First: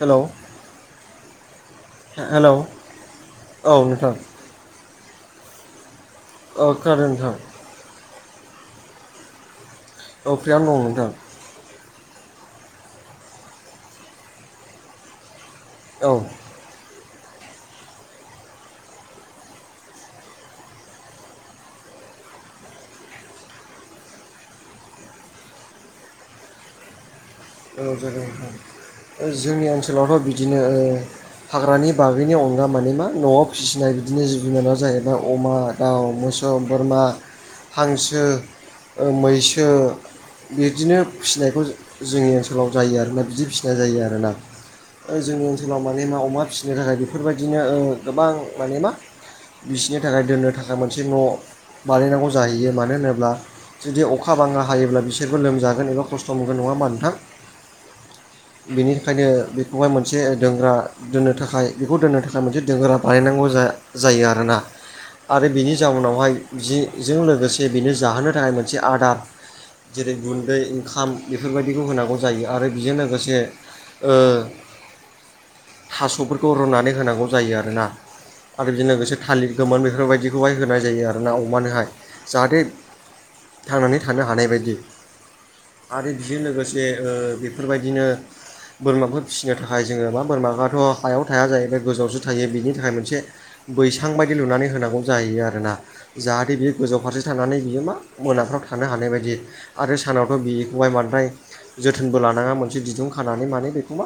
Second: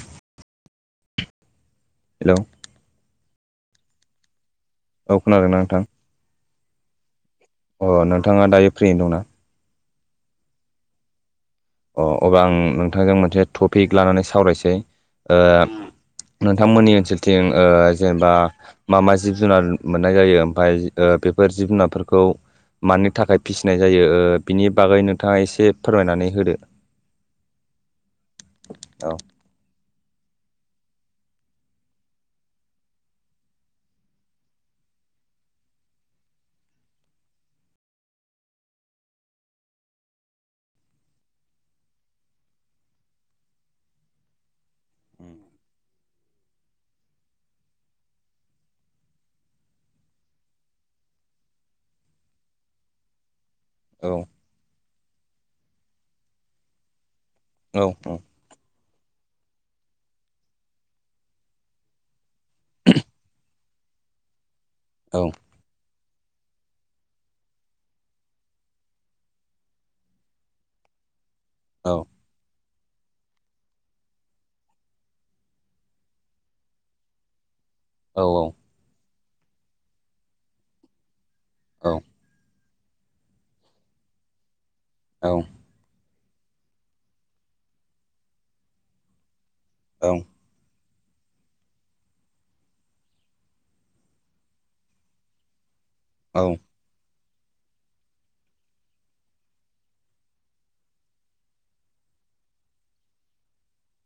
Hello. Hello औ नोंथां। औ खोनादों ना नोंथां? ओ खोनादों नोंथां। अ नोंथाङा दायो फ्रियैनो दंना? औ फ्रियावनो दं नोंथां। अ अबा आं नोंथांजों मोनसे टपिक लानानै सावरायसै ओ औ। नोंथांमोननि ओनसोलथिं ओ जेनेबा मा मा जिब जुनार मोननाय जायो ओमफाय ओ बेफोर जिब जुनारफोरखौ मानि थाखाय फिसिनाय जायो ओ बिनि बागै नोंथाङा एसे फोरमायनानै होदो। औ जागोन नोंथां। औ। जोंनि ओनसोलावथ' बिदिनो ओ हाग्रानि बागैनि अनगा माने मा न'आव फिसिनाय बिदिनो जिब जुनारा जाहैबाय अमा। दाउ, मोसौ, बोरमा, हांसो, मैसो। बिदिनो फिनायखौ जोंनि ओनसोलाव जायो आरोना बिदि फिसिनाय जायो आरोना। ओ जोंनि ओनसोलाव माने मा अमा फिसिनो थाखाय बेफोरबायदिनो ओ गोबां माने मा बिसिनि थाखाय दोननो थाखाय मोनसे न' बानायनांगौ जाहैयो मानो होनोब्ला जुदि औ अखा बाङा हायोब्ला बिसोरबो लोमजागोन एबा खस्थ' मोनगोन नङा होमबा नोंथां। औ औ। बेनि थाखायनो बेखौहाय मोनसे दोंग्रा दोननो थाखाय बेखौ दोननो थाखाय मोनसे दोंग्रा बानायनांगौ जा जायो आरोना। औ। आरो बिनि जाउनावहाय जिजों लोगोसे बेनो जाहोनो थाखाय मोनसे आदार। जेरै गुन्दै ओंखाम बेफोरबायदिखौ होनांगौ। जायो आरो बेजों लोगोसे ओ थास'फोरखौ रुनानै होनांगौ जायो आरोना। औ औ। आरो बिदिजों लोगोसे थालिर गोमोन बेफोरबायदिखौहाय होनाय जायो आरो ना अमानोहाय जाहाथे थांनानै थानो हानाय बायदि। औ। आरो बेजों लोगोसे ओ बेफोरबायदिनो बोरमाफोर फिसिनो थाखाय जोंङो औ मा बोरमाफोराथ' हायाव थाया जाहैबाय गोजौआवसो थायो बिनि थाखाय मोनसे बैसां बायदि लुनानै होनांगौ जाहैयो आरोना जाहाथे बे गोजौ फारसे थानानै बियो मा मोनाफ्राव थानो हानाय बायदि आरो सानावथ' बिखौहाय बांद्राय जोथोनबो लानाङा मोनसे दिदुं खानानै माने बेखौ मा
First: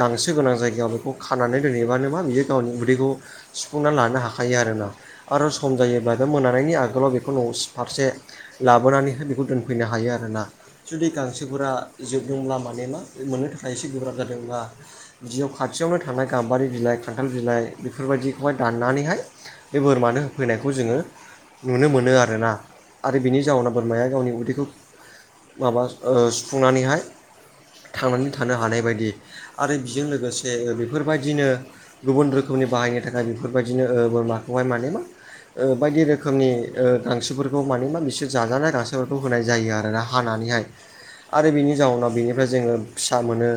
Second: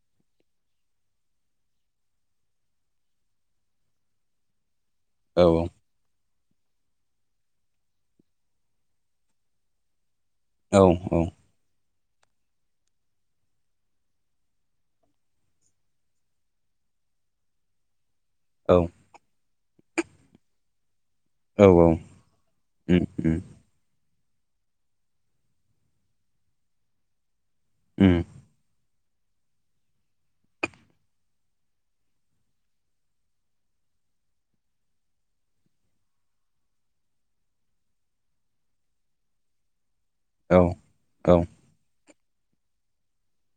गांसो गोनां जायगायाव बेखौ खानानै दोनहैबानो मा बियो गावनि उदैखौ सुफुंना लानो हाखायो आरोना औ आरो औ सम जायोबा बे मोनानायनि आगोलाव बेखौ न' फारसे लाबोनानै बेखौ दोनफैनो हायो आरोना। जुदि गांसोफोरा जोबदोंब्ला माने मा मोननो थाखाय एसे गोब्राब जादोंब्ला जियाव खाथियावनो थानाया गाम्बारि बिलाइ खान्थाल बिलाइ। बेफोरबायदिखौहाय औ दानानैहाय बे बोरमानो होफैनायखौ जोंङो नुनो मोनो आरोना आरो बिनि जाउनाव बोरमाया गावनि उदैखौ माबा ओ सुफुंनानैहाय थांनानै थानो हानाय बायदि आरो बेजों लोगोसे ओ बेफोरबायदिनो गुबुन रोखोमनि बाहायनो थाखाय बेफोरबायदिनो ओ बोरमाखौहाय माने मा बायदि रोखोमनि गांसोफोरखौ माने बिसोर जाजानाय गांसोफोरखौ होनाय जायो आरोना। हानानैहाय आरो बिनि जाउनाव बेनिफ्राय जोङो फिसा मोनो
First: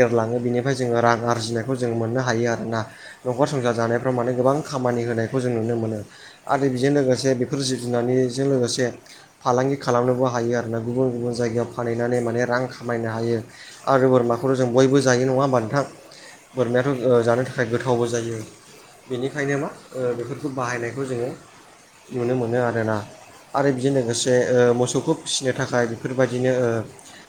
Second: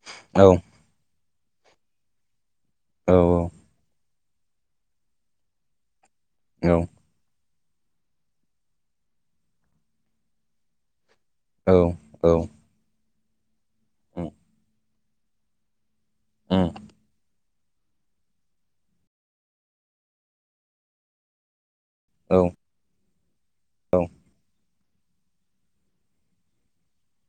एरलाङो बेनिफ्राय जोङो रां आरजिनायखौ जों मोननो हायो आरोना औ न'खर संसार जानाय फोर माने गोबां खामानि होनायखौ जों नुनो मोनो। आरो औ बेजों लोगोसे बे फोर जिब जुनारनिजों लोगोसे फालांगि खालामनोबो हायो आरोना गुबुन-गुबुन जायगायाव औ फानहैनानै माने रां खामायनो हायो आरो उम बोरमाखौथ' जों बयबो जायो नङा होमबा नोंथां उम बोरमायाथ' जानो थाखाय फ्राय गोथावबो जायो बेनिखायनो मा बेफोरखौ बाहायनायखौ जोङो नुनो औ मोनो आरोना। आरो बेजों औ लोगोसे मोसौखौ फिसिनो थाखाय बेफोरबायदि बिदिनो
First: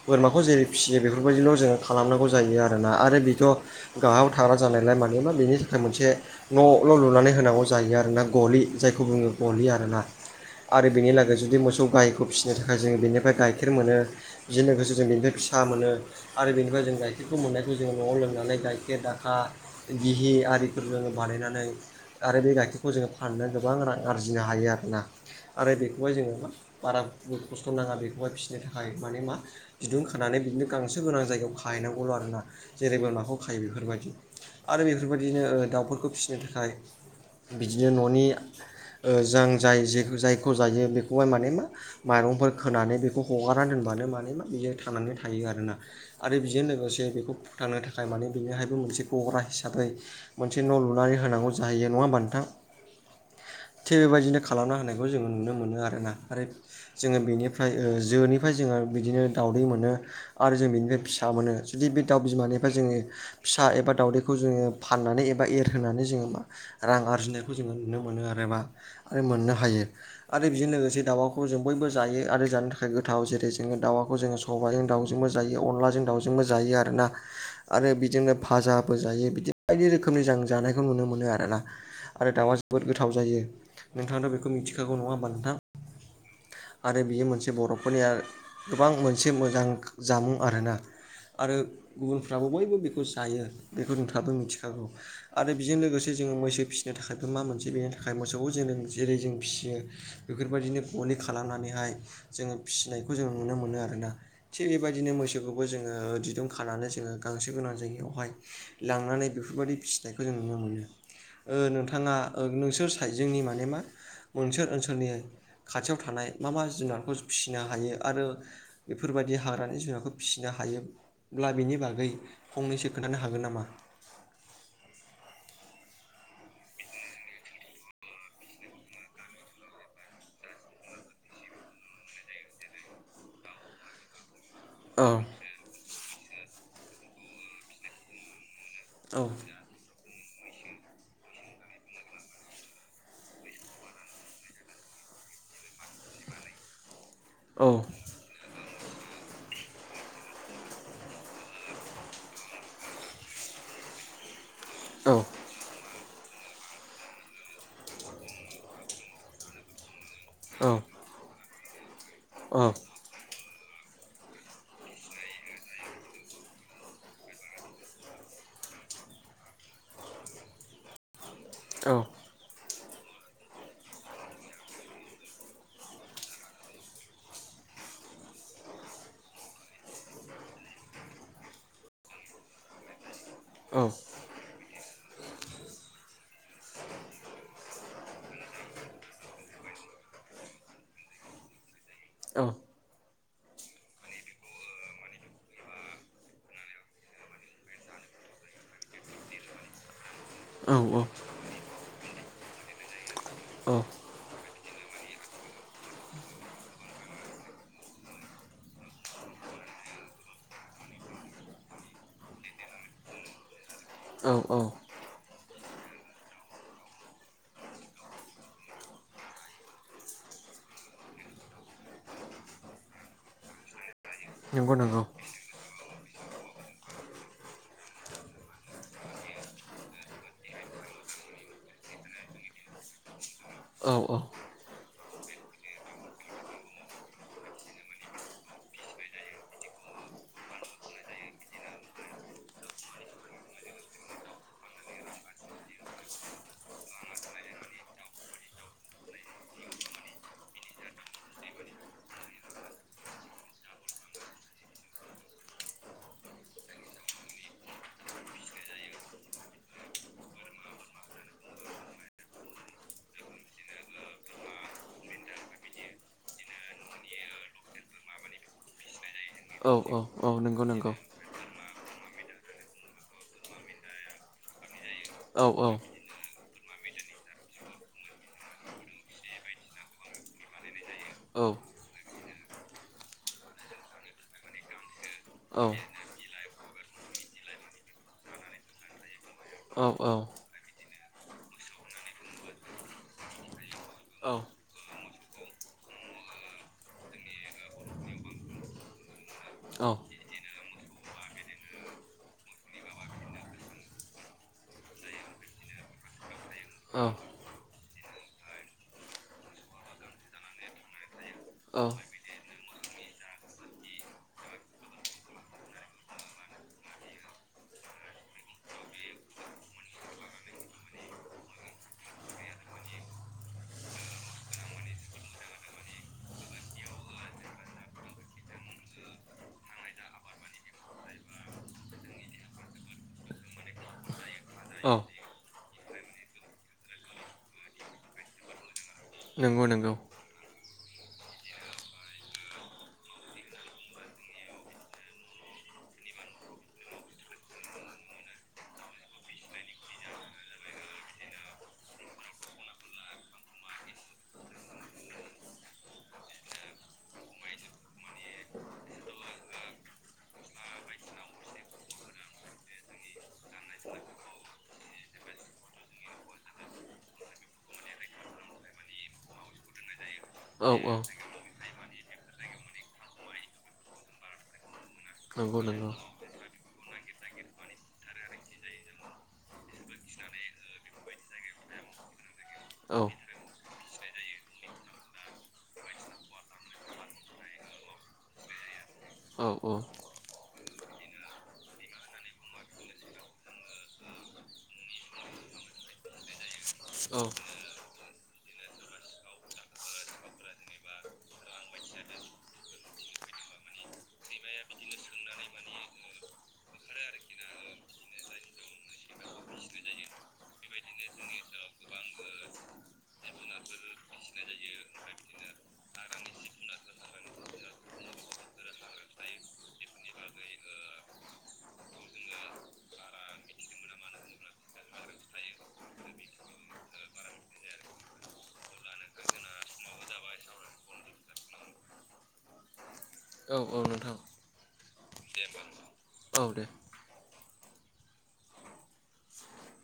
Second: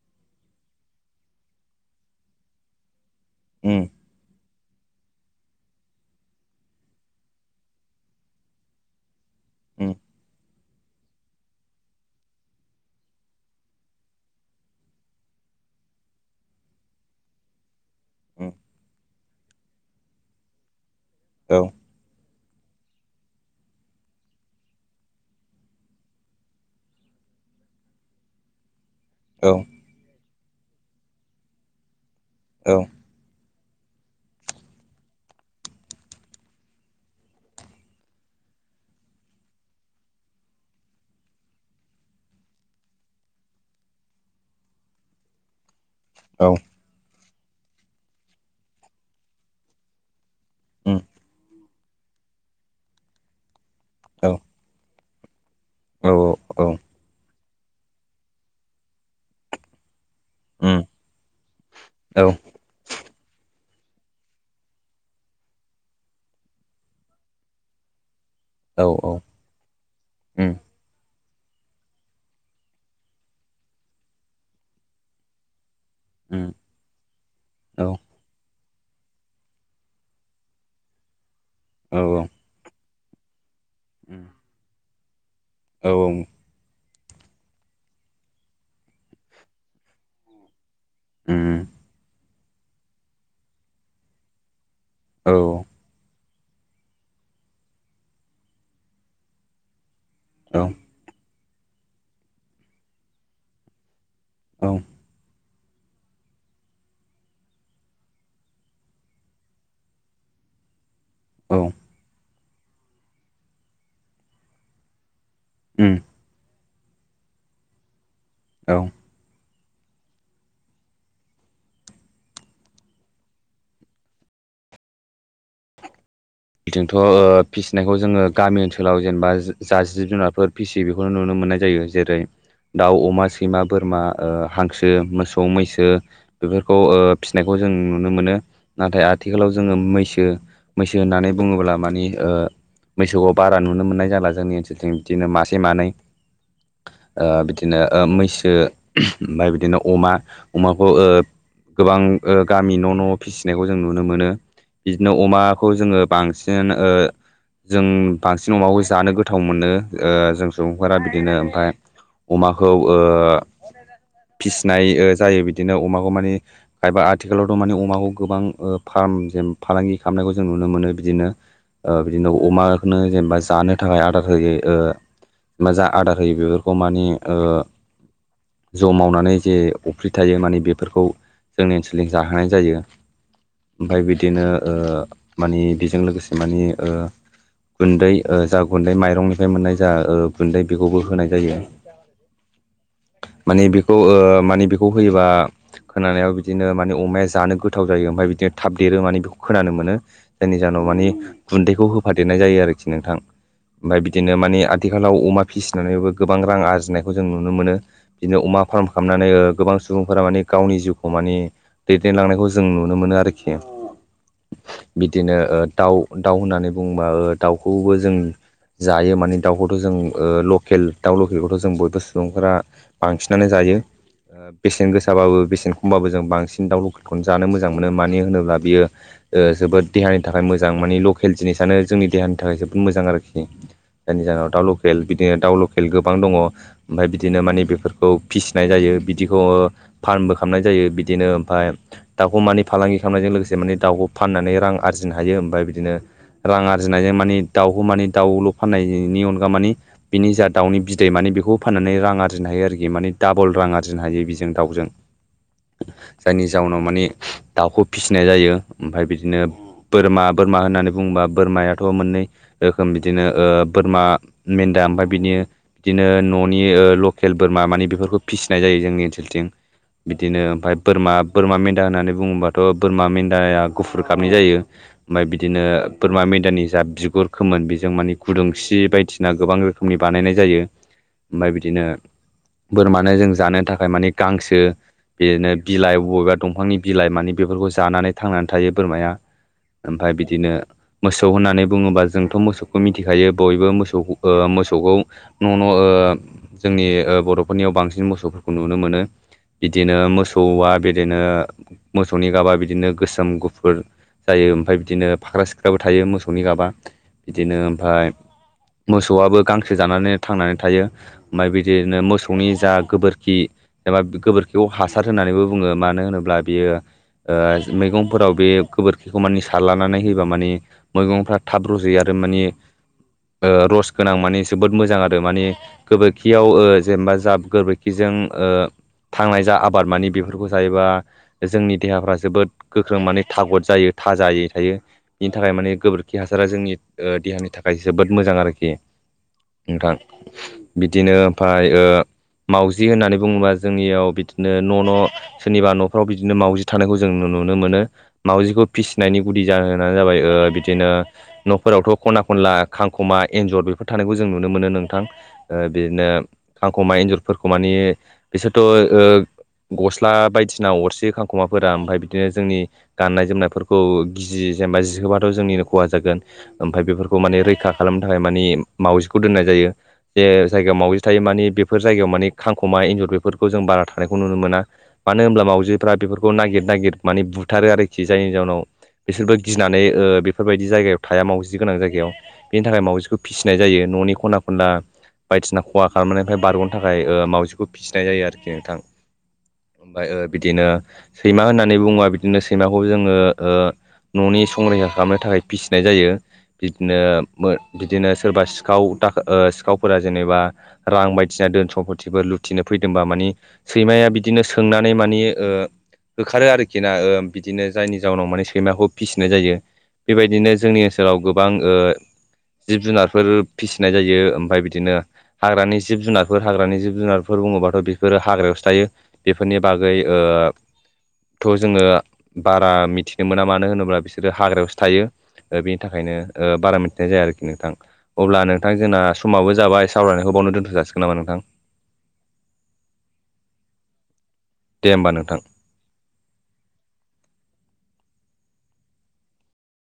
बोरमाखौ जेरै फियो बेफोरबायदिल' जोङो खालामनांगौ जायो आरोना आरो बेखौ' उम गाहायाव थाग्रा जानायलाय मानोमा बेनि थाखाय मोनसे न' ल' लुनानै होनांगौ जायो आरो ना गलि जायखौ बुङो गलि उम आरोना आरो बेनिलागै जुदि मोसौ गायखौ फिसिनो थाखाय जोङो बेनिफ्राय गाय गाइखेर मोनो बिदिजों लोगोसे जों बेनिफ्राय फिसा मोनो आरो बेनिफ्राय जों गाइ बेखौ मोननायखौ जोङो न'आव उम लोंनानै गाइखेर दाखा गिहि आरिफोर जोङो औ बानायनानै आरो बे गाइखेरखौ जोङो फाननो गोबां रां आरजिनो हायो आरोना। आरो बेखौहाय जोङो बारा खस्थ' नाङा बेखौहाय फिसि माने मा औ दिरुं खानानै बिदिनो गांसो गोनां जायगायाव खाहैनांगौल' आरो ना औ जेरै बोरमाखौ खायो बेफोरबायदि आरो बेफोरबायदिनो दाउफोरखौ फिसिनो थाखाय बिदिनो न'नि जों जाय जे जायखौ जायो बेखौहाय माने मा माइरंफोर होनानै बेखौ हगारना दोनबानो माने मा बियो थानानै थायो आरोना। आरो औ बेजों लोगोसे बेखौ फोथांनो थाखाय माने बेनिहायबो मोनसे गग्रा हिसाबै मोनसे न' उम लुनानै होनांगौ जाहैयो नङा होमबाथ नोंथां थिग औ बेबायदिनो खालामना होनायखौ जोङो नुनो मोनो आरो। औ आरोना आरो औ जोङो बेनिफ्राय जोनिफ्राय जोङो बिदिनो दावउदै मोनो आरो जों उम बेनिफ्राय फिसा मोनो जुदि बे औ दाउ बिमानि बा जोङो फिसा एबा दावउदैखौ जोङो फाननानै एबा एरहोनानै जोङो मा रां आरजिनायखौ जोङो नुनो मोनो आरोबा औ आरो मोननो हायो आरो उम बेजों लोगोसे दाबाखौ जों बयबो जायो आरो जानो थाखाय आखाइ गोथाव जेरै, जोङो दाउखौ जोङो सबाजजों दाउजोंबो जायो, अनलाजों दाउजोंबो उम जायो आरो ना। औ उम औ उम औ आरो बिदिनो फाजाबो जायो बिदि बायदि रोखोमनि जों जानायखौ नुनो मोनो आरोना। औ आरो दाउआ जोबोद गोथाव जायो नोंथाङाथ' बेखौ मिथिखागौ नङा होमबा नोंथाङा? औ औ आरो बियो मोनसे बर'फोरनिया गोबां मोनसे मोजां जामुं आरोना। आरो गुबुनफ्राबो बयबो बेखौ जायो बेखौ नोंथाबो मिथिखागौ आरो बेजों लोगोसे जोङो मैसो फिसिनो थाखायबो मा मोनसे बेनि थाखाय मोसौखौ जों जेरै जों फिसियो बेफोरबायदिनो गलि खालामनानैहाय जोङो फिसिनायखौ जोङो नुनो मोनो आरोना। थिग बेबायदिनो मैसोखौ बो जोङो दिदुं खानानै जोङो गांसो गोनां जायगायावहाय लांनानै बेफोरबायदि फिसिनायखौ जों नुनो मोनो। औ नोंथाङा नोंसोर साइड जोंनि माने मा मोनसोर ओनसोलनि उम खाथियाव थानाय मा मा जुनारखौ फिसिनो हायो आरो औ बेफोरबायदि हाग्रानि जुनारखौ फिसिनो हायोब्ला बेनि बागै फंनैसो खोन्थानो हागोन नामा? बिथिंथ' फिसिनायखौ जोङो गामि ओनसोलाव जेनेबा जा जिब जुनारफोर फिसियो बेखौनो नुनो मोननाय जायो। जेरै -दाउ, अमा, सैमा, बोरमा, हांसो, औ मोसौ -मैसो बेफोरखौ फिसिनायखौ जों नुनो मोनो। नाथाय औ आथिखालाव जोङो मैसो मैसो होननानै बुङोब्ला मानि मैसोखौ बारा नुनो मोननाय जाला जोंनि ओनसोलथिं बिदिनो मासे मानै ओ औ बिदिनो ओ मैसो ओमफ्राय बिदिनो अमा अमाखौ गोबां गामि न' न' फिसिनायखौ जों नुनो मोनो। बिदिनो औ अमाखौ जोङो बांसिन जों ओ बांसिन अमाखौ जानो गोथाव मोनो। जों औ सुबुंफोरा बिदिनो ओमफ्राय औ अमाखौ ओ फिसिनाय जायो। बिदिनो अमाखौ माने खायफा आथिखालावथ' मानि अमाखौ गोबां फार्म जेन फालांगि खालामनायखौ जों नुनो मोनो बिदिनो। औ बिदिनो अमा नो जेनेबा जानो थाखाय आदार होयो। मा जा आदार होयो बेफोरखौ माने जौ मावनानै जे अफ्रि थायो माने बेफोरखौ जोंनि ओनसोलनि जाहोनाय जायो। औ ओमफ्राय बिदिनो माने जों लोगोसे माने गुन्दै जा गुन्दै माइरंनिफ्राय मोननाय जा गुन्दै बेखौबो होनाय जायो। औ। माने बेखौ माने बेखौ होयोबा खोनानायाव बिदिनो माने अमाया जानो गोथाव जायो। ओमफ्राय बिदिनो थाब देरो माने बेखौ खोनानो मोनो। जायनि जाहोनाव मानि गुन्दैखौ होफादेरनाय जायो आरोखि नोंथां। ओमफ्राय बिदिनो मानि आथिखालाव अमा फिसिनानैबो गोबां रां आरजिनायखौ जों नुनो मोनो। बिदिनो अमा फार्म खालामनानै गोबां सुबुंफोरा माने गावनि जिउखौ माने दैदेनलांनायखौ जों नुनो मोनो आरोखि। औ औ। बिदिनो दाउ दाउ होननानै बुङोबा दाउखौबो जों जायो। माने दाउखौथ' जों लकेल दाउ लकेलखौथ' जों बयबो सुबुंफोरा बांसिनानो जायो। नंगौ बेसेन नंगौ गोसाबाबो बेसेन खमबाबो जों बांसिन दाउ लकेलखौनो जानो मोजां मोनो। मानो होनोब्ला बियो जोबोद देहानि थाखाय मोजां मानि लकेल जिनिसानो जोंनि देहानि थाखाय जोबोद मोजां आरोखि। औ औ जायनि जाहोनाव दाउ लकेल बिदिनो दाउ लकेल गोबां दङ। ओमफ्राय बिदिनो मानि बेफोरखौ फिसिनाय जायो। बिदिखौ फार्मबो खालामनाय जायो बिदिनो ओमफाय दाउखौ माने फालांगि खालामनायजों लोगोसे माने दाउखौ फाननानै रां आरजिनो हायो। ओमफ्राय बिदिनो रां आरजिनायजों माने दाउखौ माने दाउल' फाननायनि अनगा माने बिनि जा दाउनि बिदै माने बेखौ फाननानै रां आरजिनो हायो आरोखि। माने डाबल रां आरजिनो हायो बिजों दाउजों। जायनि जाउनाव मानि दाउखौ फिसिनाय जायो। ओमफ्राय बिदिनो बोरमा बोरमा होननानै बुङोबा बोरमायाथ' मोननै रोखोम बिदिनो बोरमा मेन्दा ओमफ्राय बिदि बिदिनो न'नि लकेल बोरमा मानि बेफोरखौ फिसिनाय जायो जोंनि ओनसोल थिं। औ औ औ बिदिनो नंगौ ओमफ्राय नंगौ बोरमा बोरमा मेन्दा होननानै बुङोबाथ' बोरमा मेन्दाया गुफुर गाबनि जायो। ओमफ्राय औ बिदिनो औ बोरमा मेन्दानि जा बिगुर खोमोन बेजों मानि गुदुंसि बायदिसिना गोबां रोखोमनि बानायनाय जायो। औ ओमफ्राय बिदिनो बोरमानो जों जानो थाखाय मानि गांसो बिदिनो औ बिलाइ बबेबा दंफांनि बिलाइ माने बेफोरखौ जानानै थांनानै थायो बोरमाया। औ ओमफ्राय बिदिनो मोसौ होननानै बुङोबा जोंथ' मोसौखौ मिथिखायो बयबो मोसौ मोसौखौ न' न' जोंनि बर'फोरनियाव बांसिन मोसौफोरखौ नुनो मोनो। बिदिनो मोसौआ बिदिनो मोसौनि गाबा बिदिनो गोसोम, गुफुर जायो। ओमफ्राय बिदिनो फाख्रा सिख्राबो थायो मोसौनि गाबा बिदिनो ओमफ्राय मोसौआबो गांसो जानानै थांनानै थायो। ओमफ्राय औ बिदिनो मोसौनि जा गोबोरखि जेनेबा गोबोरखिखौ हासार होननानैबो बुङो। मानो होनोब्ला बेयो ओ मैगंफोराव बे गोबोर खिखौ मानि सारलानानै होयोबा माने मैगंफ्रा थाब रजयो आरो माने ओ रस गोनां माने जोबोद मोजां आरो मानि गोबोरखियाव ओ जेनेबा जाब गोबोरखिजों ओ थांनाय जा आबाद मानि बेफोरखौ जायोबा जोंनि देहाफ्रा जोबोद गोख्रों माने थागद जायो थाजायै थायो। औ बिनि थाखाय माने गोबोरखि हासारा जोंनि देहानि ओ थाखाय जोबोद मोजां आरोखि। नंगौ नोंथां नंगौ। बिदिनो ओमफाय ओ मावाउजि होननानै बुङोबा जोंनियाव बिदिनो न' न' सोरनिबा न'फ्राव बिदिनो मावजि थानायखौ जों नुनो मोनो मावजिखौ फिसिनायनि गुदि जाहोनानो जाबाय ओ बिदिनो न'फोरावथ' खना खनला खांखमा एन्जर बेफोर थानायखौ जों नुनो मोनो नोंथां। ओ बिदिनो खांख'मा एन्जरफोरखौ मानि बिसोरथ' ओ गस्ला बायदिसिना अरसियो खांख'माफोरा ओमफाय बिदिनो जोंनि गाननाय जोमनायफोर खौ गिजि जेनेबा जिहोबाथ' जोंनिनो खहा जागोन। ओमफाय बेफोरखौ माने रैखा खालामनो थाखाय मानि मावजिखौ दोननाय जायो। जे औ जायगायाव औ माबि थायो मानि बेफोर जायगायाव मानि खांख'मा एन्जर बेफोरखौ जों बारा थानायखौ नुनो मोना। मानो होनब्ला नंगौ नंगौ मावजिफ्रा बेफोरखौ नागिर नागिर माने बुथारो आरोखि जायनि जाउनाव बिसोरबो गिनानै ओ बेफोरबायदि जायगायाव थाया मावजि गोनां जायगायाव। बेनि थाखाय औ मावजिखौ फिसिनाय जायो न'नि खना खनला बायदिसिना खहा खालामनायनिफ्राय बारग'नो थाखाय ओ मावजिखौ फिसिनाय जायो आरोखि नोंथां। औ औ। ओमफाय ओ बिदिनो सैमा होननानै बुङोबा बिदिनो सैमाखौ जोङो ओ न'नि संरैखा खालामनो थाखाय फिसिनाय जायो। बिदिनो औ मो बिदिनो सोरबा सिखाव दा ओ सिखावफोरा जेनेबा रां बायदिसिना दोन सम्फतिफोर लुथिनो फैदोंबा मानि सैमाया बिदिनो सोंनानै मानि ओ होखारो आरोखि ना ओ बिदिनो जायनि जाउनाव माने सैमाखौ फिसिनाय जायो बेबायदिनो जोंनि ओनसोलाव गोबां ओ जिब जुनारफोर फिसिनाय जायो ओमफाय बिदिनो हाग्रानि जिब जुनारफोर हाग्रानि जिब जुनारफोर बुङोबाथ' बेफोरो हाग्रायावसो थायो। बेफोरनि बागै ओ थ' जोङो बारा मिथिनो मोना मानो होनोब्ला बिसोरो हाग्रायावसो थायो। ओ बेनि थाखायनो ओ बारा मिथिनाय जाया आरोखि नोंथां। अब्ला नोंथां जोंना समाबो जाबाय सावरायनायखौ बेवावनो दोनथ'जासिगोन नामा नोंथां? औ औ नोंथां। दे होमबा नोंथां। औ दे।